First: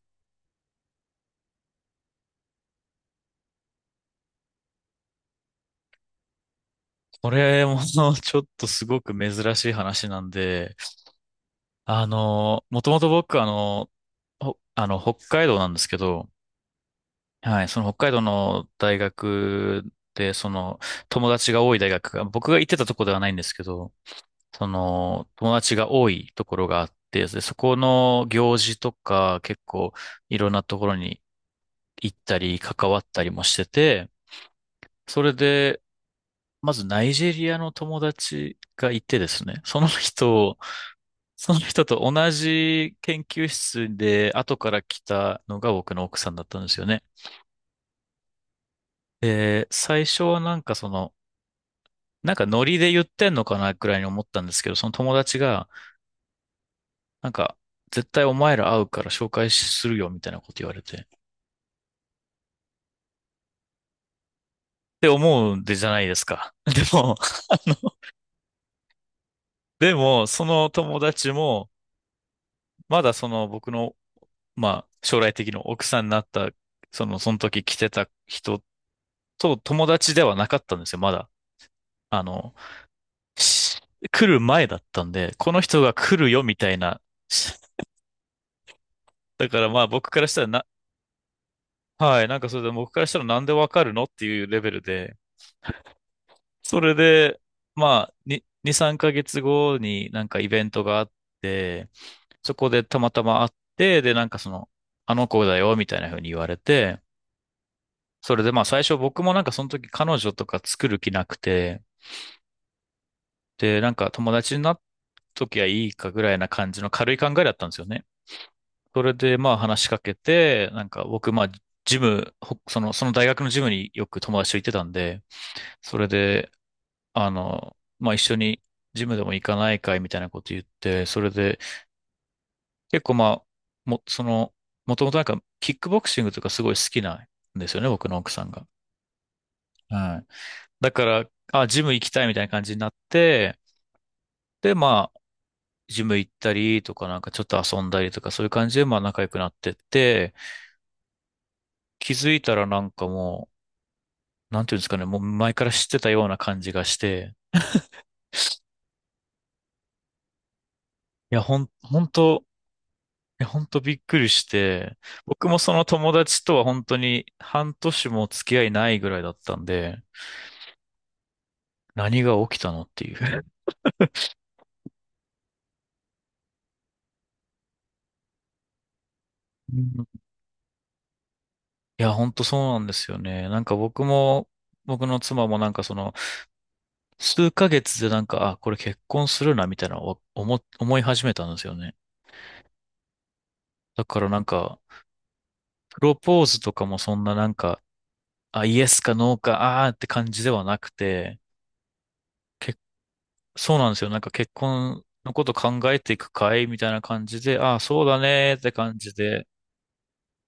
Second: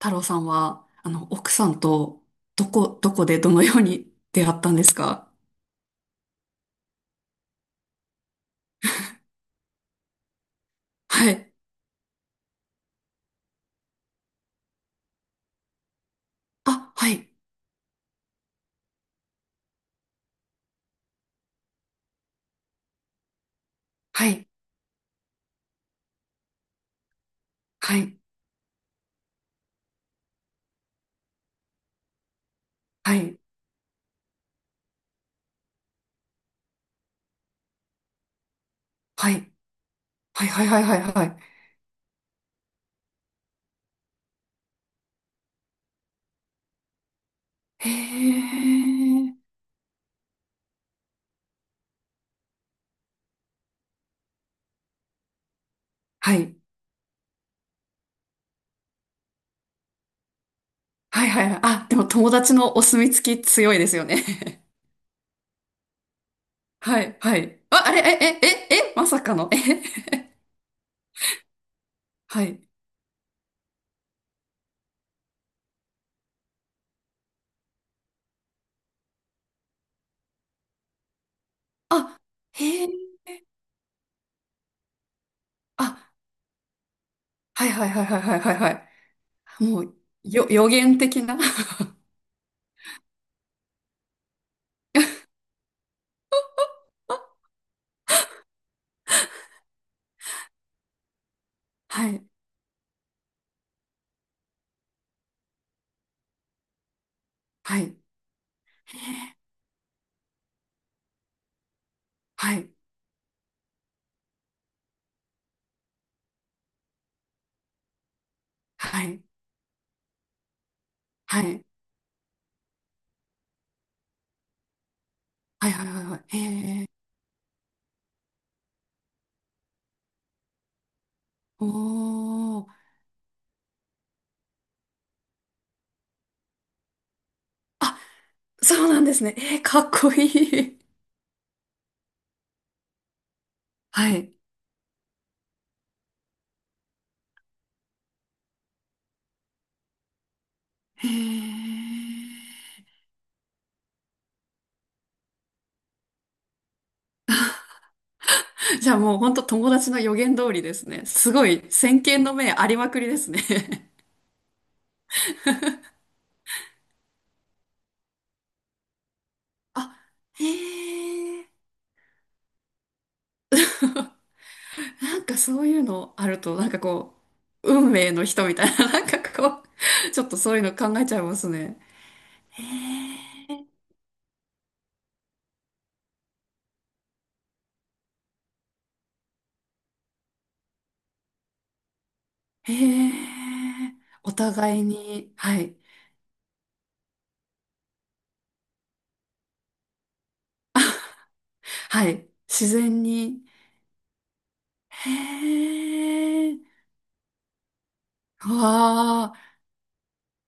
太郎さんは、奥さんと、どこでどのように出会ったんですか？これも ちょっとすごく珍しい話なんで、はい。もともと僕ほあの、北海道なんですけど、あ、はい。はい、その北海道の大学で、友達が多い大学が、僕が行ってたとこではないんですけど、はい。友達が多いところがあって、でそこはい。の行事とか、結構、いろんなところに行ったり、関わっはたりい。もしてて、それで、まずナイジェリアの友達がいてではすい。ね、はい。はい。はい。はい。はい。その人と同じ研究室で後から来たのが僕の奥さんだったんですよね。へー。で、最初はなんかなんかノリで言ってんのかなくらいに思ったんですけど、その友達が、はい。なんか、絶対お前ら会うから紹介するよみたいなこと言われて。っはい。はい。はい。あ、でも友達のお墨付き強いですよね。て思うんでじゃないですか。で はも、い。は あい。の、あ、あれ、え、まさかの、え、でも、その友達も、はい。まだその僕の、まあ、将来的な奥さんになった、その時来てた人と友達ではなかったんですよ、まだ。あ、あの、へー。し来る前だったんで、この人があ、来るよみたいな。しはい。はい。はい。はい。はい。はい。はい。だからもまあう、僕からしたらな、予言的な。はい、なんかそれで僕からしたらなんでわかるのっていうレベルで、それで、まあ、2、3ヶ月後になんかイベントがあって、はい。そこでたまたま会って、でなんかあの子だよみたいな風に言われて、はい。へそれでまあ最初僕もー。なんかその時彼女とか作る気なくて、はい。でなんか友達になっときゃいいかぐらいな感じの軽い考えだったんですよね。そはれい。で、まあ話しかけて、なんか僕、はまあ、い。ジム、ほその、その大学のジムによく友達と行ってたんで、はい。はい。そはい。れはい。で、へえ。まあ一緒にジムでも行かないかいみたいなこと言って、それで、おー。結構まあ、も、その、もともとなんか、キックボクシングとかすごい好きなんですよね、あ、僕の奥さんが。そうなんですね。えー、かっこはい。いい。だから、あ、ジム行きたいみたいな感じになって、はい。で、まあ、ジム行ったりとか、なんかちょっと遊んだりとか、そういう感じで、まあ仲良くなってって、へ気づいたらえ。なんかもう、なんていうんですかね、もう前から知ってたような感じがして、じゃあもう本当友達の予言通りですね。すいや、ごい、先本見の当明ありまくりですね。いや、本当びっ くりして、僕もその友達とは本当に半年も付き合いないぐらいだったんあ、で、へえ。何が起きたのっていう。なんかそういうのあると、運命の人みたいな、なんかこうん。う、ちょっとそういうの考えちゃいますね。いや、本当そへうなんですよね。なんか僕も、僕の妻もなんか数ヶ月でなんか、あ、これ結婚するな、みたいな思い始めたんですよね。え。へえ。だからおなんか、互いに、はい。プロポーズとかもそんななんか、あ、イエスかノーか、って感じではなくて、はい。自結然に。そうなんですよ。なんか結婚へのこと考えていくかいえ。みたいな感じで、ああ、そうだわねーって感じあ。で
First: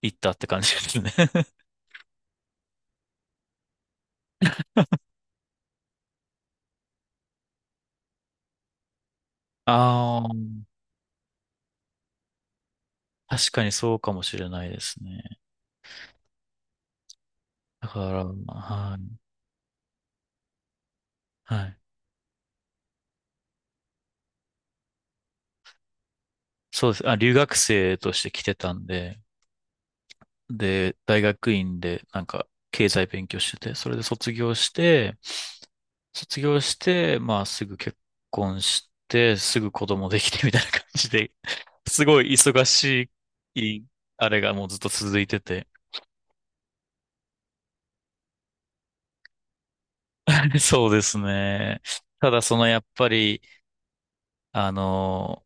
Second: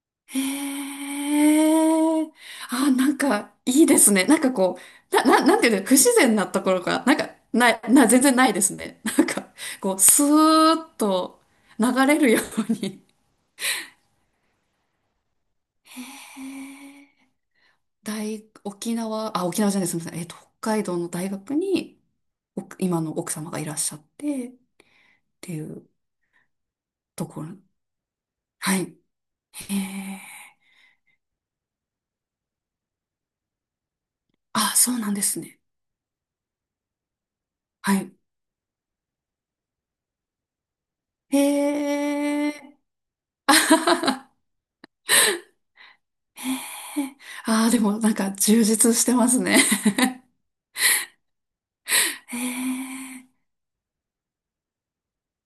行ったって感じですへね。え。あ、なんか、いいですね。なんかこう、なんていうの、不自然なところが、なんか、ない、な、全然ないですね。なんか、こう、あスーッと流れるように。あ、確かにそうかもしれないですね。へえ。だから、はい。沖縄じゃない、すみません。北海道の大学はい。に、今の奥様がいらっしゃって、っていうそうです。あ、と留こ学ろ。生として来てたはんい。で、へえ。で、大学院でなんか経済勉強してて、それで卒業しあ、そうなんて、ですね。まあすぐは結い。婚して、すぐ子供できてみたいな感じでへすごい忙え。し あはい、あは。れがもうずっと続いてて。はへえ。あー、でもなんか充実してますね。そうですね。た へだやっぱえ。り、あの、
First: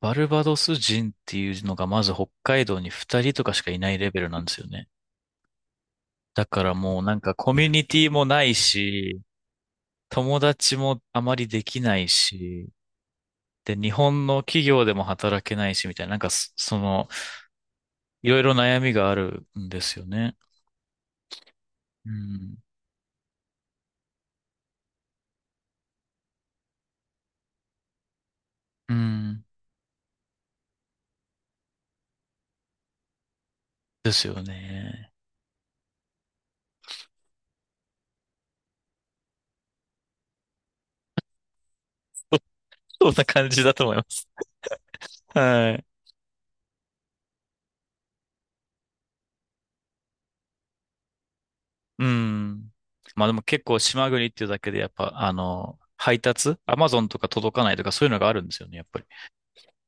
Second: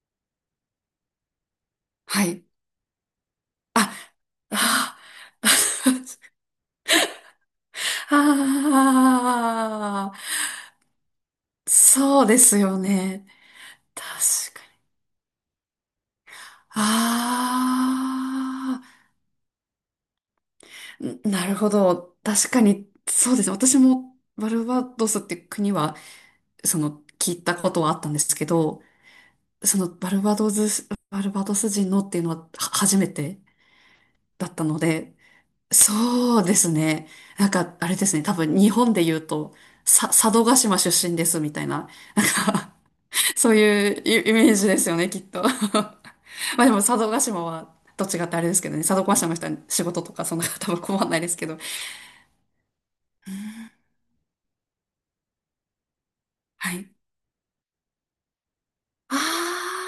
バルバドス人っていうのがまずは北い。海道に二人とかしかいなあ、いレベルなんですよね。あだからもうなんかコミュニティー、もないし、あー、友達もあまりできないそうですし、よね。で、日確本の企か業に。でも働けないしみたいな、なんかあいろいろ悩みがあるんですよね。あ、んなるほうど。確ん。かに、そうですね。私もバルバドスっていう国は、その、聞いたことはあったんですけど、うん。バルバドス人のっていうのはは初めてですよだったのね。で、そうですね。なんか、あれですね。多分日本で言うと、佐渡島出身ですみたいな、そんな 感そうじだと思いいうます。イイメージですよね、きっと。は い。まあでも佐渡島は、と違ってあれですけどね。佐渡島の人は仕事とかそんな多分困んないですけど。うん。まあでも結構島国っていうだけでやっぱ、配達、はアマい。ゾンとか届かないとかそういうのがあるんですよね、やっぱり。あー。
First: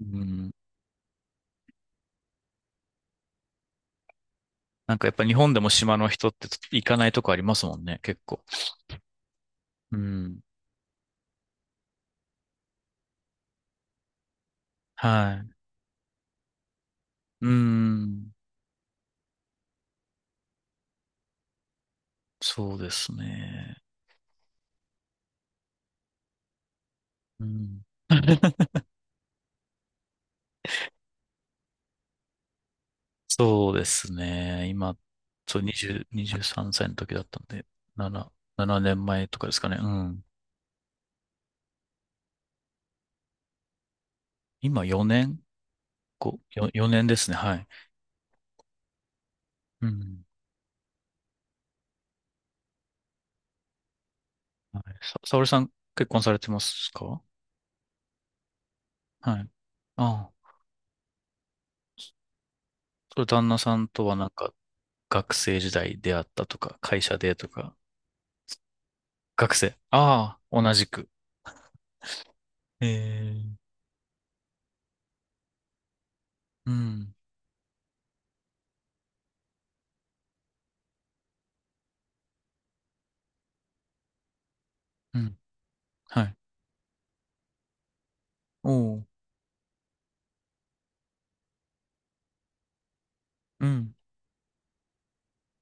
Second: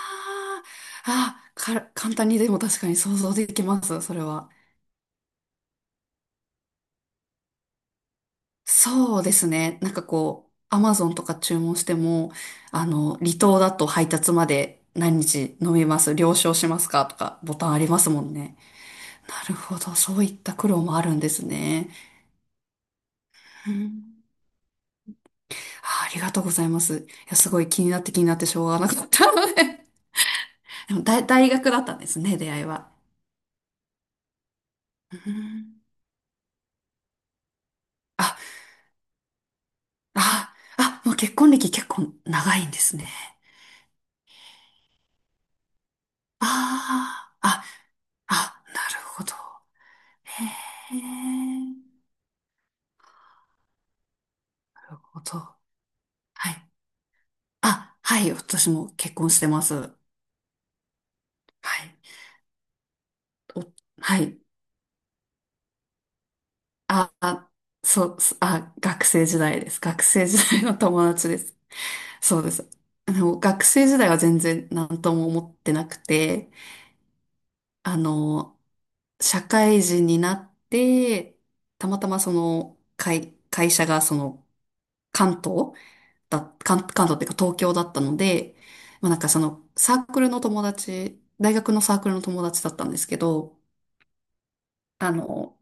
うん。あ、簡単にでも確かに想像できます、それは。なんかやっぱ日本でも島の人って行かないとこありますもんね、結構。そうですね。なんうかん。こう、アマゾンとか注文しても、あの、離島だと配達まで何はい。日飲みます、了承しますかとか、うボタンありますもん。んね。なるほど。そういった苦労もあるんですね。そうですうね。ん。あありがとうございます。いや、うすごい気ん。になって気になってしょうがなかったので。でも大学だったんですね、出会いは。そうですね。今、うそう、ん。20、23歳の時だったんで、7、あ、7年前とかですかね。うん。もう結婚歴結構長いんですね。今4年 ?5、4年ですあね。あ、はい。なるほど。うん。へえ。はい沙そ織う。さん結婚されてはまい。すか？あ、はい。私も結婚しはてい。ます。はああ。い。それ旦那お、さんとははなんい。か学生時代出会ったとか、会あ、社でとあ、か、あ、学生時学代で生。す。学生あ時あ、代同のじく。友達です。そうです。あの、ええ、学生時代は全然何とも思ってなくて、うん、あの、社会人になって、たまたまその、会社がその、うん、関東はい。関東っていうか東京だったので、おう、まあなんかそのサークルの友達、大学のサークルの友達だったんですけど、うん、あの、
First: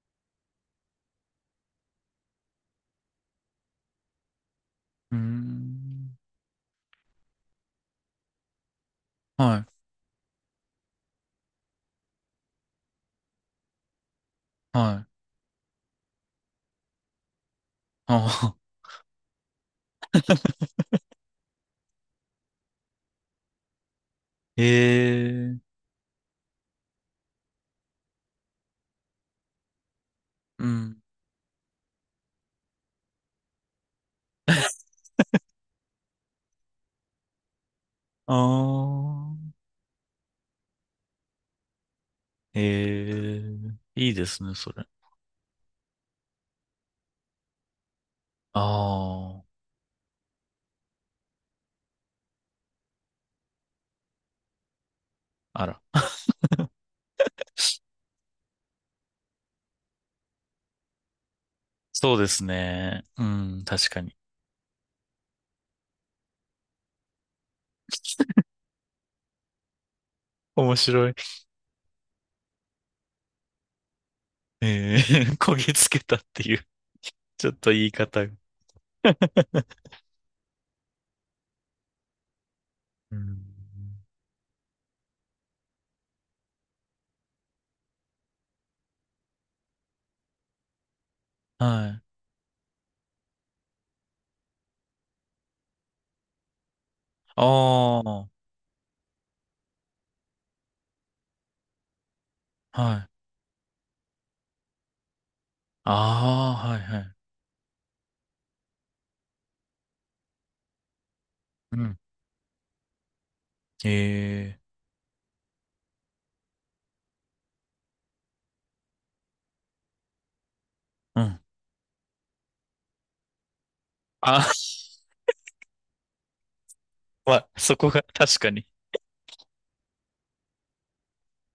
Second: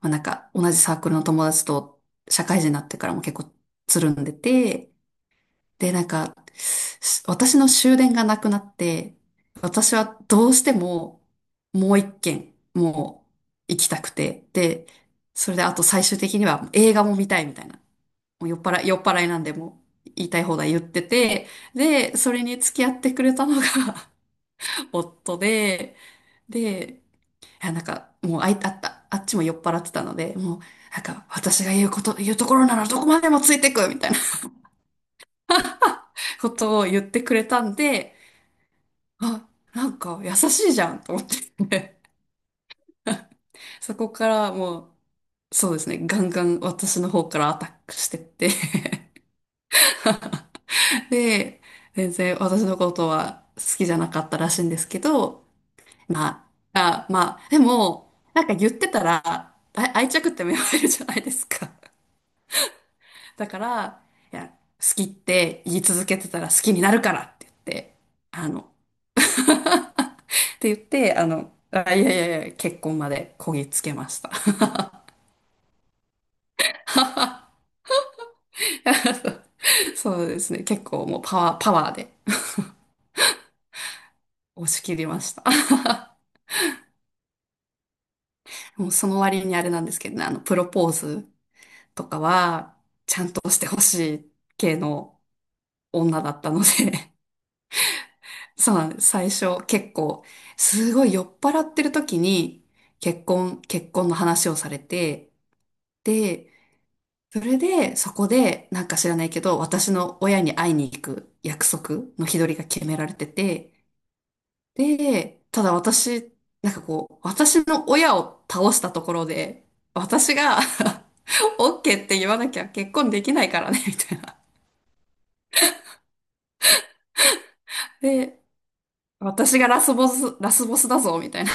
まあなんか同じサークルの友達と社会人になってからも結構つるんでて、うーでなんん。か、私の終電がなくなって、は私はどうしてももう一軒、もう行きたくて、い、で、はい。それであと最終的には映画も見たいみたいな、もうああ、酔っ払いなんでもう言いたい放 題言ってて、で、それに付き合ってくれたのが 夫ええ、で、で、いや、なんか、もうあい、あった、あっちも酔っ払ってたので、もう、うなん。んか、私が言うこと、言うところならどこまでもついてくみたいな ことを言ってくれたんで、ああ、あ、なんか優しいじゃんと思って、 ええ、 そいこいでかすらね、それ。もう、そうですね、ガンガン私の方からアタックしてって、 あ で、全然私のことは好きじゃなかったらしいんですけど、あ、あら。ままあ、でも、なんか言ってたら、あ愛着って芽生えるじゃないですか。そうですね。う だかん、確から、に。いや、好きって言い続けてたら好きになるからって言って、あの、って言面っ白い。て、あの、いやいやいや、結婚までこぎつけました。えー、焦げつけたっていう、ちょっと 言い方が。そうですね、結構もうパワーでうん。押し切りました。もうその割にあれなんですけどね、あの、プロポーズはい。とかは、ちゃんとしてほしい系の女だったので。ああ、そうなんです。最初結構、すごい酔っ払ってる時にはい。結婚の話をされて、で、ああ、はい、はい。それでそこでなんか知らないけど、私の親に会いに行く約う束ん。の日取りが決められてて、ええ、で、ただ私、なんかこう、私の親を倒したところで、私が うん。オッケーって言わなきゃ結婚できないからね、みたいな。あ、まあ、そこが確で、かに。私がラスボスだぞ、みたいな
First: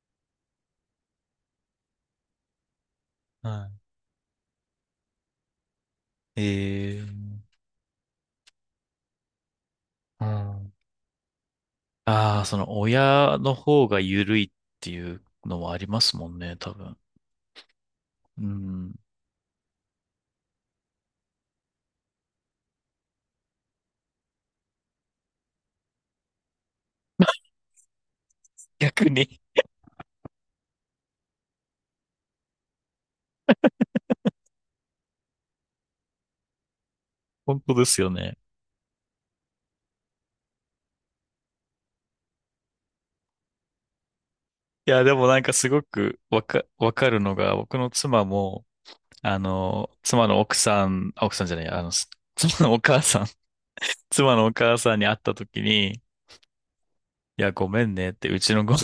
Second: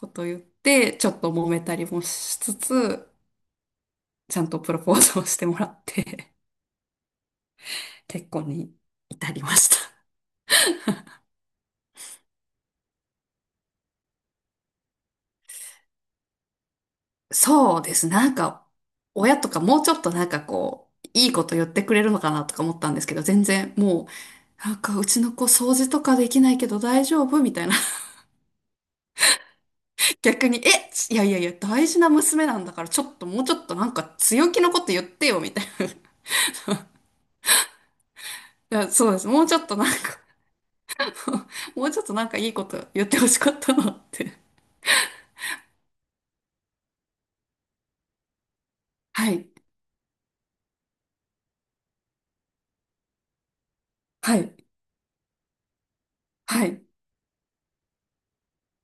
こと言って、ちょっと揉めたりもしつつ、はちゃんとプロポーズをしてもらって、い。ええ、う 結婚に至りました。ん。ああ、その親の方が緩いっていうのはありますもんね、多分。そうです。なんうか、ん。親とかもうちょっとなんかこう、いいこと言ってくれるのかなとか思ったんですけど、全然もう、なんかうちの子掃除とかできないけど大丈夫みたいな。逆に。逆に、え、いやいやいや、大事な娘なんだからちょっともうちょっとなんか強気のこと言ってよみたいな。本当ですよね。いや、そうです。もうちょっとなんか もうちょっとなんかいいこと言ってほしかったなって。いや、でもなんかすごくわかるのが、僕の妻も、はい、妻の奥さん、あ、奥さんじゃない、妻のお母さん、妻はのおい、母さんに会った時に、いはい。や、ごめんねって、うちのご、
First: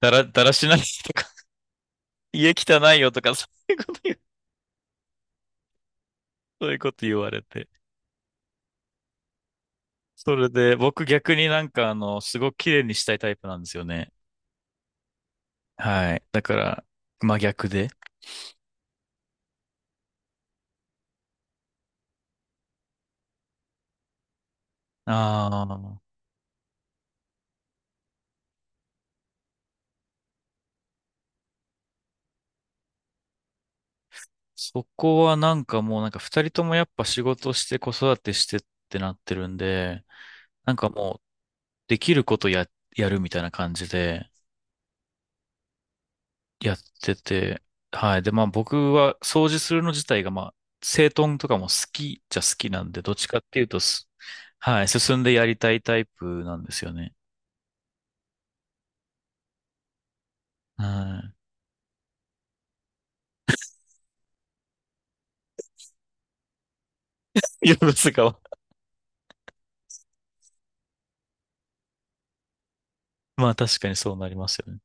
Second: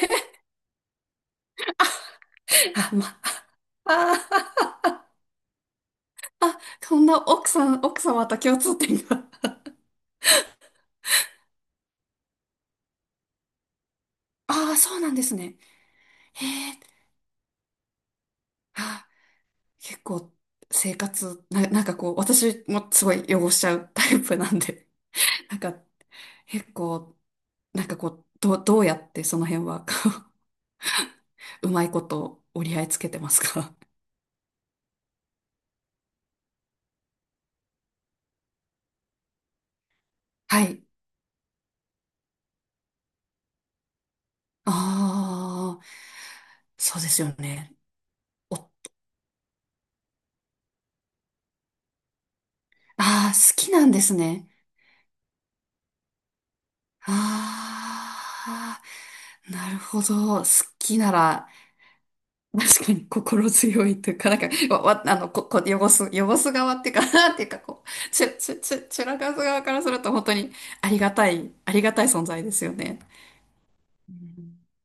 だら、だらしないとか、家あ、汚いよま、とか、そういうこと言う、あー、あ、そういうこそとん言なわれ奥さて。ん、奥様と共通点が。それで、僕逆になんかすごく綺麗にしたいタイプなんですよね。ああ、そうなんですね。はい。だへかえ、ら、真逆で。あー、結構、生活、な、なんかこう、私もすごい汚しちゃうタイプなんで、あ なんか、あ、結構、なんかこう、どうやってその辺は、こう、うまいこと折り合いつけてますか？ そこはなんかもうなんか二人ともやっぱ仕事して子育てしてってなってるんで、はなんい。かもうできることやるみたいな感じでああ、やっそうでてすよて、ね。はい。で、まあお、あ僕は掃除するの自体がまあ、整頓とかも好きなんで、どっちあ、かっ好ていうきとなんですね。はい、進んでやりたいタイプなんですよね。ああ、なるほど。好きなはら、確かに心強いというか、なんか、わ、わあの、こ、こ、汚す、汚す側っていうか、なんていうか、い。いや、こですう、が、ちゅらかす側からすると本当にありがたい存在ですよね。まあ確かにうそうなりまん。すよね。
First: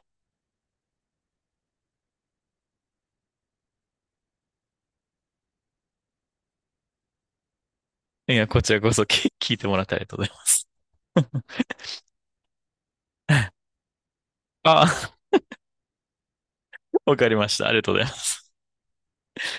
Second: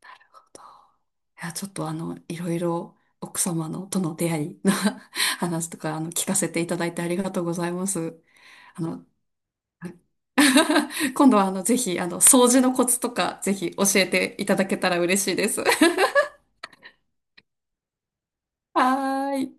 なるほど。いや、ちょっとあの、いろいろ奥様のとの出会いの 話とか、あの、聞かせていただいてありがとうございます。いや、こちらあこその、聞いてもらってありがとうございます。今度はあの、ぜひ、あの、掃除のコツとか、ぜひ教えていただけあ、たら嬉しいです。は わかりました。ありがとうございます。ーい。